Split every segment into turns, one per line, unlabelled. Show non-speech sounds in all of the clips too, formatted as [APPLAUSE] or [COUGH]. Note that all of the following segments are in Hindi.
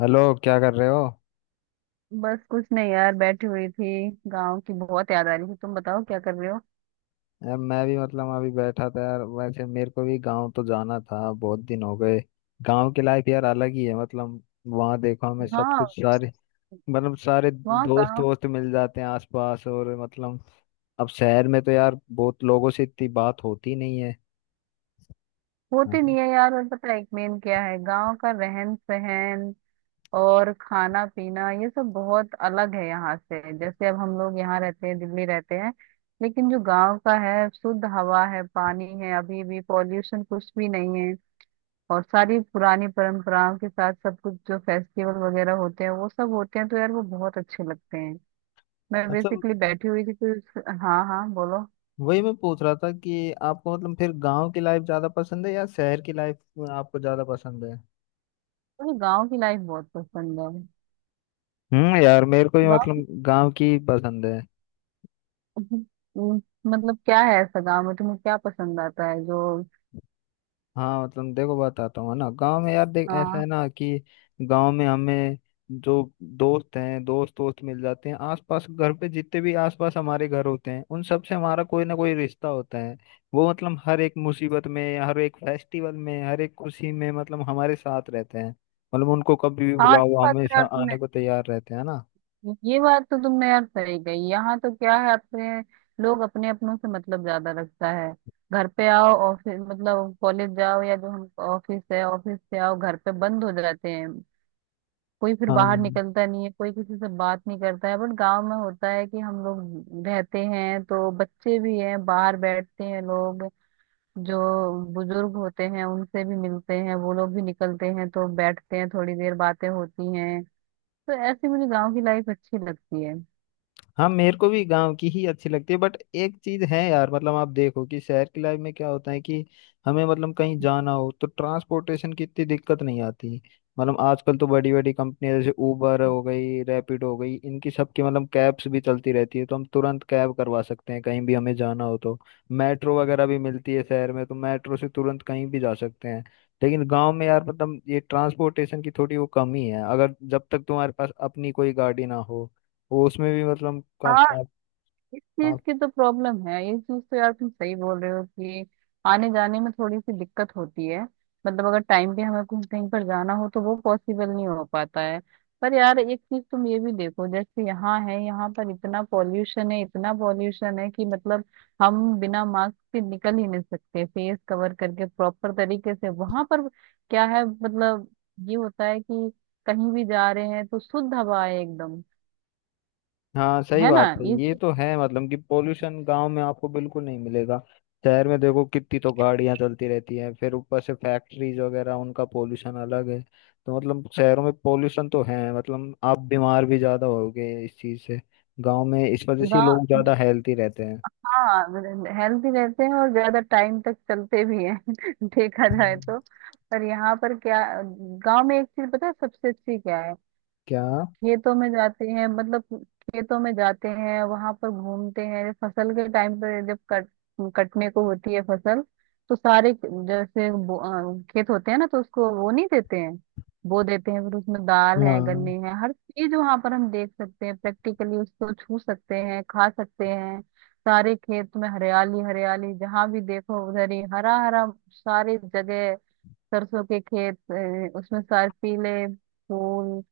हेलो, क्या कर रहे हो?
बस कुछ नहीं यार, बैठी हुई थी। गांव की बहुत याद आ रही थी। तुम बताओ, क्या कर रहे हो।
यार मैं भी मतलब अभी बैठा था। यार वैसे मेरे को भी गांव तो जाना था, बहुत दिन हो गए। गांव की लाइफ यार अलग ही है मतलब। वहाँ देखो हमें सब
हाँ।
कुछ सारे, मतलब सारे
वहाँ
दोस्त
गाँव
दोस्त मिल जाते हैं आसपास, और मतलब अब शहर में तो यार बहुत लोगों से इतनी बात होती नहीं है।
होती
हाँ।
नहीं है यार। और पता है एक मेन क्या है, गांव का रहन सहन और खाना पीना ये सब बहुत अलग है यहाँ से। जैसे अब हम लोग यहाँ रहते हैं, दिल्ली रहते हैं। लेकिन जो गांव का है, शुद्ध हवा है, पानी है, अभी भी पॉल्यूशन कुछ भी नहीं है। और सारी पुरानी परंपराओं के साथ सब कुछ, जो फेस्टिवल वगैरह होते हैं वो सब होते हैं, तो यार वो बहुत अच्छे लगते हैं। मैं
अच्छा।
बेसिकली बैठी हुई थी कुछ। हाँ हाँ, बोलो।
वही मैं पूछ रहा था कि आपको मतलब फिर गांव की लाइफ ज्यादा पसंद है या शहर की लाइफ आपको ज्यादा पसंद है?
मुझे गांव की लाइफ बहुत पसंद है।
यार मेरे को भी
गांव की।
मतलब गांव की पसंद है।
[LAUGHS] हम्म, मतलब क्या है, ऐसा गांव में तुम्हें क्या पसंद आता है जो।
हाँ मतलब देखो बताता हूँ, है ना, गांव में यार देख ऐसा
हाँ
है ना कि गांव में हमें जो दोस्त हैं, दोस्त दोस्त मिल जाते हैं आसपास। घर पे जितने भी आसपास हमारे घर होते हैं, उन सब से हमारा कोई ना कोई रिश्ता होता है। वो मतलब हर एक मुसीबत में, हर एक फेस्टिवल में, हर एक खुशी में मतलब हमारे साथ रहते हैं। मतलब उनको कभी भी
हाँ, ये
बुलाओ, वो
बात तो
हमेशा
यार तुमने।
आने को तैयार रहते हैं ना।
ये बात तो तुमने यार सही कही। यहाँ तो क्या है, अपने लोग अपने अपनों से मतलब ज्यादा रखता है। घर पे आओ, ऑफिस मतलब कॉलेज जाओ, या जो हम ऑफिस है, ऑफिस से आओ घर पे बंद हो जाते हैं। कोई फिर बाहर
हाँ,
निकलता नहीं है, कोई किसी से बात नहीं करता है। बट गांव में होता है कि हम लोग रहते हैं, तो बच्चे भी हैं, बाहर बैठते हैं लोग। जो बुजुर्ग होते हैं उनसे भी मिलते हैं, वो लोग भी निकलते हैं, तो बैठते हैं थोड़ी देर, बातें होती हैं। तो ऐसी मुझे गांव की लाइफ अच्छी लगती है।
हाँ मेरे को भी गांव की ही अच्छी लगती है, बट एक चीज है यार, मतलब आप देखो कि शहर की लाइफ में क्या होता है कि हमें मतलब कहीं जाना हो तो ट्रांसपोर्टेशन की इतनी दिक्कत नहीं आती। मतलब आजकल तो बड़ी बड़ी कंपनियां जैसे उबर हो गई, रैपिड हो गई, इनकी सबकी मतलब कैब्स भी चलती रहती है, तो हम तुरंत कैब करवा सकते हैं कहीं भी हमें जाना हो तो। मेट्रो वगैरह भी मिलती है शहर में तो, मेट्रो से तुरंत कहीं भी जा सकते हैं। लेकिन गांव में यार मतलब ये ट्रांसपोर्टेशन की थोड़ी वो कमी है अगर जब तक तुम्हारे पास अपनी कोई गाड़ी ना हो। वो उसमें भी मतलब का, आप,
इस चीज
आप
की तो प्रॉब्लम है। ये चीज तो यार तुम सही बोल रहे हो कि आने जाने में थोड़ी सी दिक्कत होती है। मतलब अगर टाइम पे हमें कुछ कहीं पर जाना हो, तो वो पॉसिबल नहीं हो पाता है। पर यार एक चीज तुम ये भी देखो, जैसे यहाँ है यहाँ पर इतना पॉल्यूशन है, इतना पॉल्यूशन है कि मतलब हम बिना मास्क के निकल ही नहीं सकते, फेस कवर करके प्रॉपर तरीके से। वहां पर क्या है मतलब, ये होता है कि कहीं भी जा रहे हैं तो शुद्ध हवा है एकदम।
हाँ सही
है ना
बात है,
ये
ये तो है मतलब कि पोल्यूशन गांव में आपको बिल्कुल नहीं मिलेगा। शहर में देखो कितनी तो गाड़ियां चलती रहती हैं, फिर ऊपर से फैक्ट्रीज वगैरह, उनका पोल्यूशन अलग है। तो मतलब शहरों में पोल्यूशन तो है मतलब, आप बीमार भी ज्यादा होगे इस चीज से। गांव में इस वजह से लोग
चीज।
ज्यादा हेल्थी रहते हैं।
हाँ, हेल्दी रहते हैं और ज्यादा टाइम तक चलते भी हैं [LAUGHS] देखा जाए
हम्म।
तो। पर यहाँ पर क्या, गांव में एक चीज पता है सबसे अच्छी क्या है।
क्या?
खेतों में जाते हैं, मतलब खेतों में जाते हैं, वहां पर घूमते हैं। फसल के टाइम पर जब कट कटने को होती है फसल, तो सारे जैसे खेत होते हैं ना तो उसको वो नहीं देते हैं। बो देते हैं, फिर उसमें दाल है, गन्ने
हाँ
हैं, हर चीज वहां पर हम देख सकते हैं प्रैक्टिकली, उसको छू सकते हैं, खा सकते हैं। सारे खेत में हरियाली हरियाली, जहां भी देखो उधर ही हरा हरा सारी जगह। सरसों के खेत, उसमें सारे पीले फूल।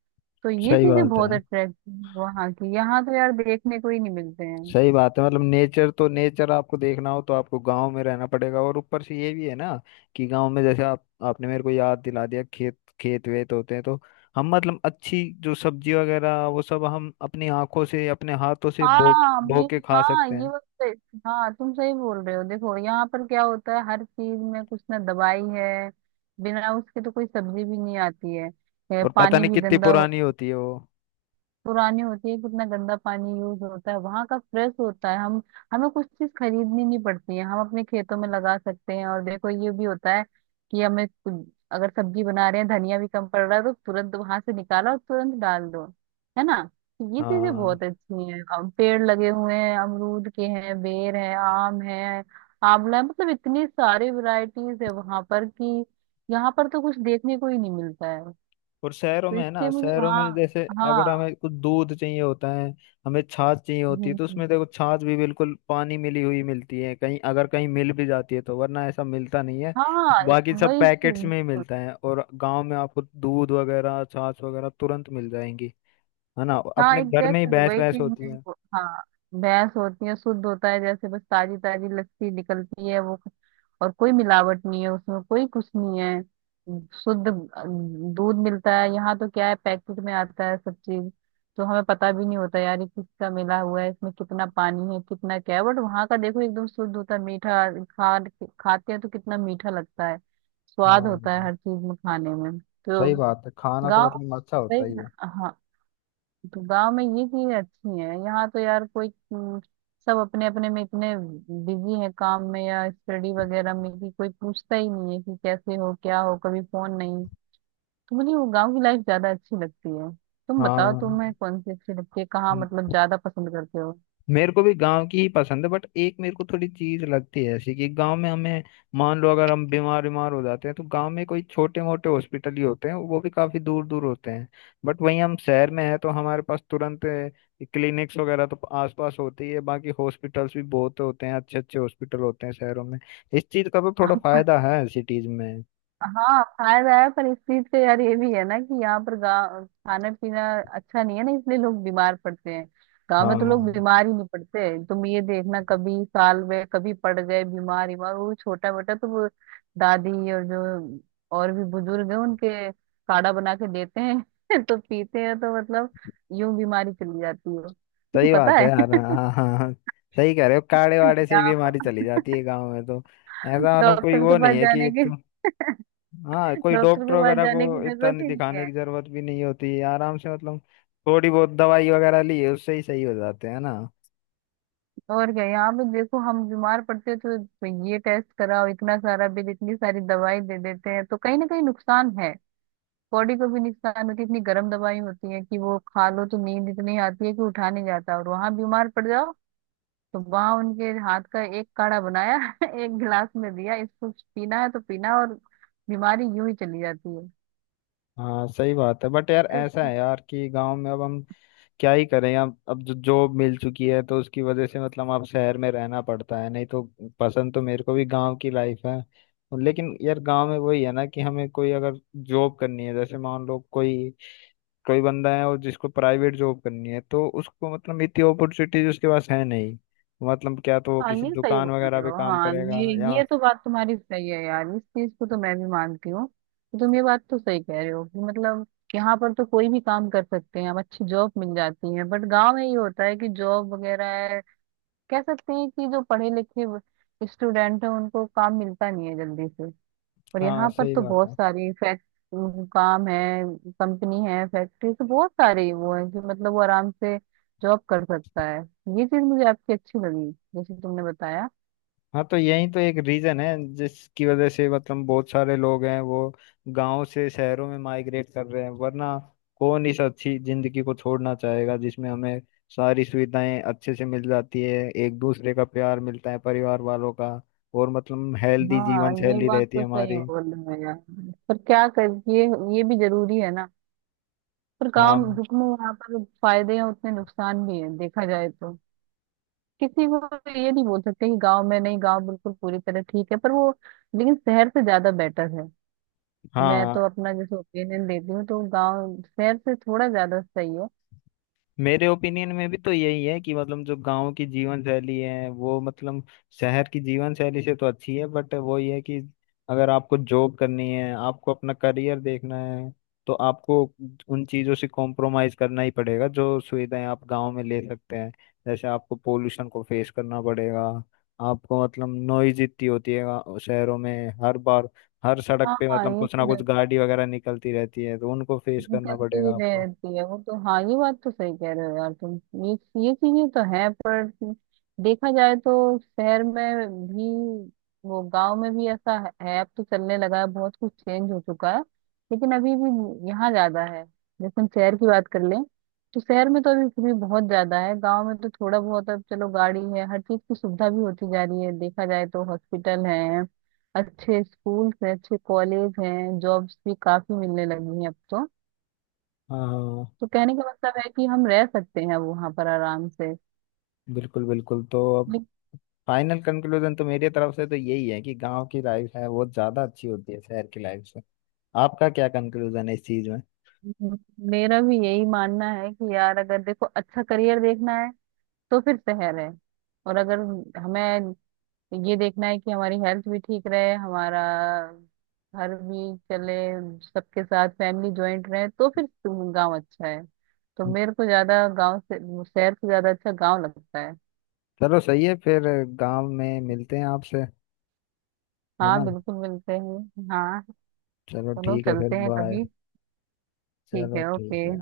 तो ये
सही
चीजें
बात
बहुत
है।
अट्रैक्टिव वहां की, यहाँ तो यार देखने को ही नहीं मिलते हैं।
सही बात है मतलब, नेचर तो नेचर आपको देखना हो तो आपको गांव में रहना पड़ेगा, और ऊपर से ये भी है ना कि गांव में जैसे आप, आपने मेरे को याद दिला दिया, खेत खेत वेत होते हैं तो हम मतलब अच्छी जो सब्जी वगैरह वो सब हम अपनी आंखों से अपने हाथों से बो
हाँ
बो
मैं।
के खा सकते हैं।
हाँ तुम सही बोल रहे हो। देखो यहाँ पर क्या होता है, हर चीज में कुछ ना दवाई है, बिना उसके तो कोई सब्जी भी नहीं आती है।
और पता
पानी
नहीं
भी
कितनी
गंदा,
पुरानी होती है वो।
पुरानी होती है। कितना गंदा पानी यूज होता है, वहां का फ्रेश होता है। हम हमें कुछ चीज खरीदनी नहीं पड़ती है, हम अपने खेतों में लगा सकते हैं। और देखो ये भी होता है कि अगर सब्जी बना रहे हैं, धनिया भी कम पड़ रहा है, तो तुरंत वहां से निकाला और तुरंत डाल दो। है ना, ये चीजें
हाँ।
बहुत अच्छी हैं। पेड़ लगे हुए हैं, अमरूद के हैं, बेर है, आम है, आंवला है। मतलब इतनी सारी वैरायटीज है वहां पर कि यहाँ पर तो कुछ देखने को ही नहीं मिलता है।
और शहरों
तो
में है ना,
इससे मुझे
शहरों
वहाँ।
में जैसे अगर
हाँ।
हमें कुछ दूध चाहिए होता है, हमें छाछ चाहिए होती है,
हम्म,
तो
हम्म।
उसमें देखो छाछ भी बिल्कुल पानी मिली हुई मिलती है कहीं, अगर कहीं मिल भी जाती है तो, वरना ऐसा मिलता नहीं है।
हाँ ए-
बाकी सब
वही
पैकेट्स
चीज।
में ही मिलता है, और गांव में आपको दूध वगैरह छाछ वगैरह तुरंत मिल जाएंगी। है ना,
हाँ
अपने घर में ही
एग्जैक्टली
भैंस
वही
भैंस
चीज
होती
मैं
है।
वो- हाँ भैंस होती है, शुद्ध होता है। जैसे बस ताजी ताजी लस्सी निकलती है वो, और कोई मिलावट नहीं है उसमें, कोई कुछ नहीं है। शुद्ध दूध मिलता है। यहाँ तो क्या है, पैकेट में आता है सब चीज। तो हमें पता भी नहीं होता यार ये किसका मिला हुआ है, इसमें कितना पानी है, कितना क्या है। बट वहाँ का देखो एकदम शुद्ध होता है, मीठा खा खाते हैं तो कितना मीठा लगता है। स्वाद होता है
हाँ
हर चीज में खाने में। तो
सही बात है, खाना तो
गाँव।
मतलब अच्छा
सही।
होता ही है।
हाँ। तो गाँव में ये चीजें अच्छी हैं, यहाँ तो यार कोई। हम्म, सब अपने अपने में इतने बिजी है काम में या स्टडी वगैरह में कि कोई पूछता ही नहीं है कि कैसे हो क्या हो, कभी फोन नहीं। तो मुझे वो गाँव की लाइफ ज्यादा अच्छी लगती है। तुम बताओ तुम्हें कौन सी अच्छी लगती है, कहाँ मतलब
हाँ
ज्यादा पसंद करते हो।
मेरे को भी गांव की ही पसंद है, बट एक मेरे को थोड़ी चीज लगती है ऐसी कि गांव में हमें मान लो अगर हम बीमार बीमार हो जाते हैं तो गांव में कोई छोटे मोटे हॉस्पिटल ही होते हैं, वो भी काफी दूर दूर होते हैं। बट वहीं हम शहर में हैं तो हमारे पास तुरंत क्लिनिक्स वगैरह तो आसपास होते ही है, बाकी हॉस्पिटल्स भी बहुत होते हैं, अच्छे अच्छे हॉस्पिटल होते हैं शहरों में। इस चीज का तो थोड़ा फायदा है सिटीज में।
हाँ फायदा है। पर इस चीज का यार ये भी है ना कि यहाँ पर गाँव खाना पीना अच्छा नहीं है ना, इसलिए लोग बीमार पड़ते हैं। गाँव में तो लोग
हाँ
बीमार ही नहीं पड़ते। तुम ये देखना, कभी साल में कभी पड़ गए बीमार, बीमार वो छोटा बेटा तो वो दादी और जो और भी बुजुर्ग है उनके काढ़ा बना के देते हैं [LAUGHS] तो पीते हैं, तो मतलब यूं बीमारी चली जाती है [LAUGHS]
सही
पता
बात है
है।
यार, हाँ हाँ हाँ। सही कह रहे हो, काड़े
[LAUGHS]
वाड़े से ही
यहाँ
बीमारी
पर
चली जाती है गाँव में तो, ऐसा मतलब कोई
डॉक्टर के
वो नहीं
पास
है
जाने
कि
की।
तुम। हाँ,
[LAUGHS]
कोई
डॉक्टर
डॉक्टर
के पास
वगैरह को
जाने की
इतना
जरूरत
नहीं
ही नहीं।
दिखाने की जरूरत भी नहीं होती है, आराम से मतलब थोड़ी बहुत दवाई वगैरह ली है, उससे ही सही हो जाते हैं ना।
और क्या, यहाँ पे देखो हम बीमार पड़ते हैं तो ये टेस्ट कराओ, इतना सारा बिल, इतनी सारी दवाई दे देते हैं, तो कहीं ना कहीं नुकसान है। बॉडी को भी नुकसान होती है। इतनी गर्म दवाई होती है कि वो खा लो तो नींद इतनी आती है कि उठा नहीं जाता। और वहां बीमार पड़ जाओ तो वहां उनके हाथ का एक काढ़ा बनाया [LAUGHS] एक गिलास में दिया, इसको पीना है तो पीना, और बीमारी यूं ही चली जाती है।
हाँ सही बात है, बट यार ऐसा है यार कि गांव में अब हम क्या ही करें, अब जो जॉब मिल चुकी है तो उसकी वजह से मतलब अब शहर में रहना पड़ता है, नहीं तो पसंद तो मेरे को भी गांव की लाइफ है। लेकिन यार गांव में वही है ना कि हमें कोई अगर जॉब करनी है, जैसे मान लो कोई, कोई बंदा है और जिसको प्राइवेट जॉब करनी है तो उसको मतलब इतनी अपॉर्चुनिटीज उसके पास है नहीं। मतलब क्या, तो वो
हाँ
किसी
ये सही
दुकान
बोल
वगैरह
रहे
पे
हो।
काम
हाँ
करेगा
ये
या।
ये तो बात तुम्हारी सही है यार, इस चीज को तो मैं भी मानती हूँ। तो तुम ये बात तो सही कह रहे हो कि मतलब यहाँ पर तो कोई भी काम कर सकते हैं हम, अच्छी जॉब मिल जाती है। बट गांव में ये होता है कि जॉब वगैरह है, कह सकते हैं कि जो पढ़े लिखे स्टूडेंट हैं उनको काम मिलता नहीं है जल्दी से। और
हाँ
यहाँ पर
सही
तो
बात
बहुत
है।
सारी फैक्ट काम है, कंपनी है, फैक्ट्री तो बहुत सारे वो है कि मतलब वो आराम से जॉब कर सकता है। ये चीज मुझे आपकी अच्छी लगी जैसे तुमने बताया।
हाँ तो यही तो एक रीजन है जिसकी वजह से मतलब बहुत सारे लोग हैं वो गांव से शहरों में माइग्रेट कर रहे हैं, वरना कौन इस अच्छी जिंदगी को छोड़ना चाहेगा जिसमें हमें सारी सुविधाएं अच्छे से मिल जाती है, एक दूसरे का प्यार मिलता है परिवार वालों का, और मतलब हेल्दी
हाँ
जीवन
ये
शैली
बात
रहती है
तो सही
हमारी।
बोल रहे हो यार। पर क्या कर ये ये भी जरूरी है ना। पर काम,
हाँ
जितने यहाँ पर फायदे हैं उतने नुकसान भी हैं देखा जाए तो। किसी को तो ये नहीं बोल सकते कि गांव में नहीं, गांव बिल्कुल पूरी तरह ठीक है पर वो, लेकिन शहर से ज्यादा बेटर है। मैं
हाँ।
तो अपना जैसे ओपिनियन देती हूँ तो गांव शहर से थोड़ा ज्यादा सही है।
मेरे ओपिनियन में भी तो यही है कि मतलब जो गांव की जीवन शैली है वो मतलब शहर की जीवन शैली से तो अच्छी है, बट वो ये है कि अगर आपको जॉब करनी है, आपको अपना करियर देखना है, तो आपको उन चीज़ों से कॉम्प्रोमाइज करना ही पड़ेगा जो सुविधाएं आप गांव में ले सकते हैं। जैसे आपको पोल्यूशन को फेस करना पड़ेगा, आपको मतलब नॉइज इतनी होती है शहरों में, हर बार हर सड़क
हाँ
पे
हाँ,
मतलब
ये
कुछ
तो,
ना कुछ गाड़ी वगैरह निकलती रहती है तो उनको फेस
वो
करना
चलती
पड़ेगा आपको।
रहती है वो तो। हाँ, ये बात तो सही कह रहे हो यार तुम। ये ये चीजें तो है, पर देखा जाए तो शहर में भी वो, गांव में भी ऐसा है, अब तो चलने लगा है, बहुत कुछ चेंज हो चुका है, लेकिन अभी भी यहाँ ज्यादा है। जैसे हम शहर की बात कर लें, तो शहर में तो अभी भी बहुत ज्यादा है। गांव में तो थोड़ा बहुत अब चलो गाड़ी है, हर चीज की सुविधा भी होती जा रही है देखा जाए तो। हॉस्पिटल है, अच्छे स्कूल हैं, अच्छे कॉलेज हैं, जॉब्स भी काफी मिलने लगी हैं अब तो।
हाँ हाँ।
तो कहने का मतलब है कि हम रह सकते हैं वहां पर आराम से।
बिल्कुल बिल्कुल, तो अब फाइनल कंक्लूजन तो मेरी तरफ से तो यही है कि गांव की लाइफ है वो ज्यादा अच्छी होती है शहर की लाइफ से। आपका क्या कंक्लूजन है इस चीज में?
लेकिन मेरा भी यही मानना है कि यार अगर देखो अच्छा करियर देखना है, तो फिर शहर है। और अगर हमें ये देखना है कि हमारी हेल्थ भी ठीक रहे, हमारा घर भी चले, सबके साथ फैमिली ज्वाइंट रहे, तो फिर गांव अच्छा है। तो मेरे को ज्यादा गांव से, शहर से ज्यादा अच्छा गांव लगता है।
चलो सही है फिर, गांव में मिलते हैं आपसे, है ना।
हाँ बिल्कुल, मिलते हैं हाँ।
चलो
चलो
ठीक है फिर,
चलते हैं
बाय।
कभी। ठीक
चलो
है, ओके।
ठीक है।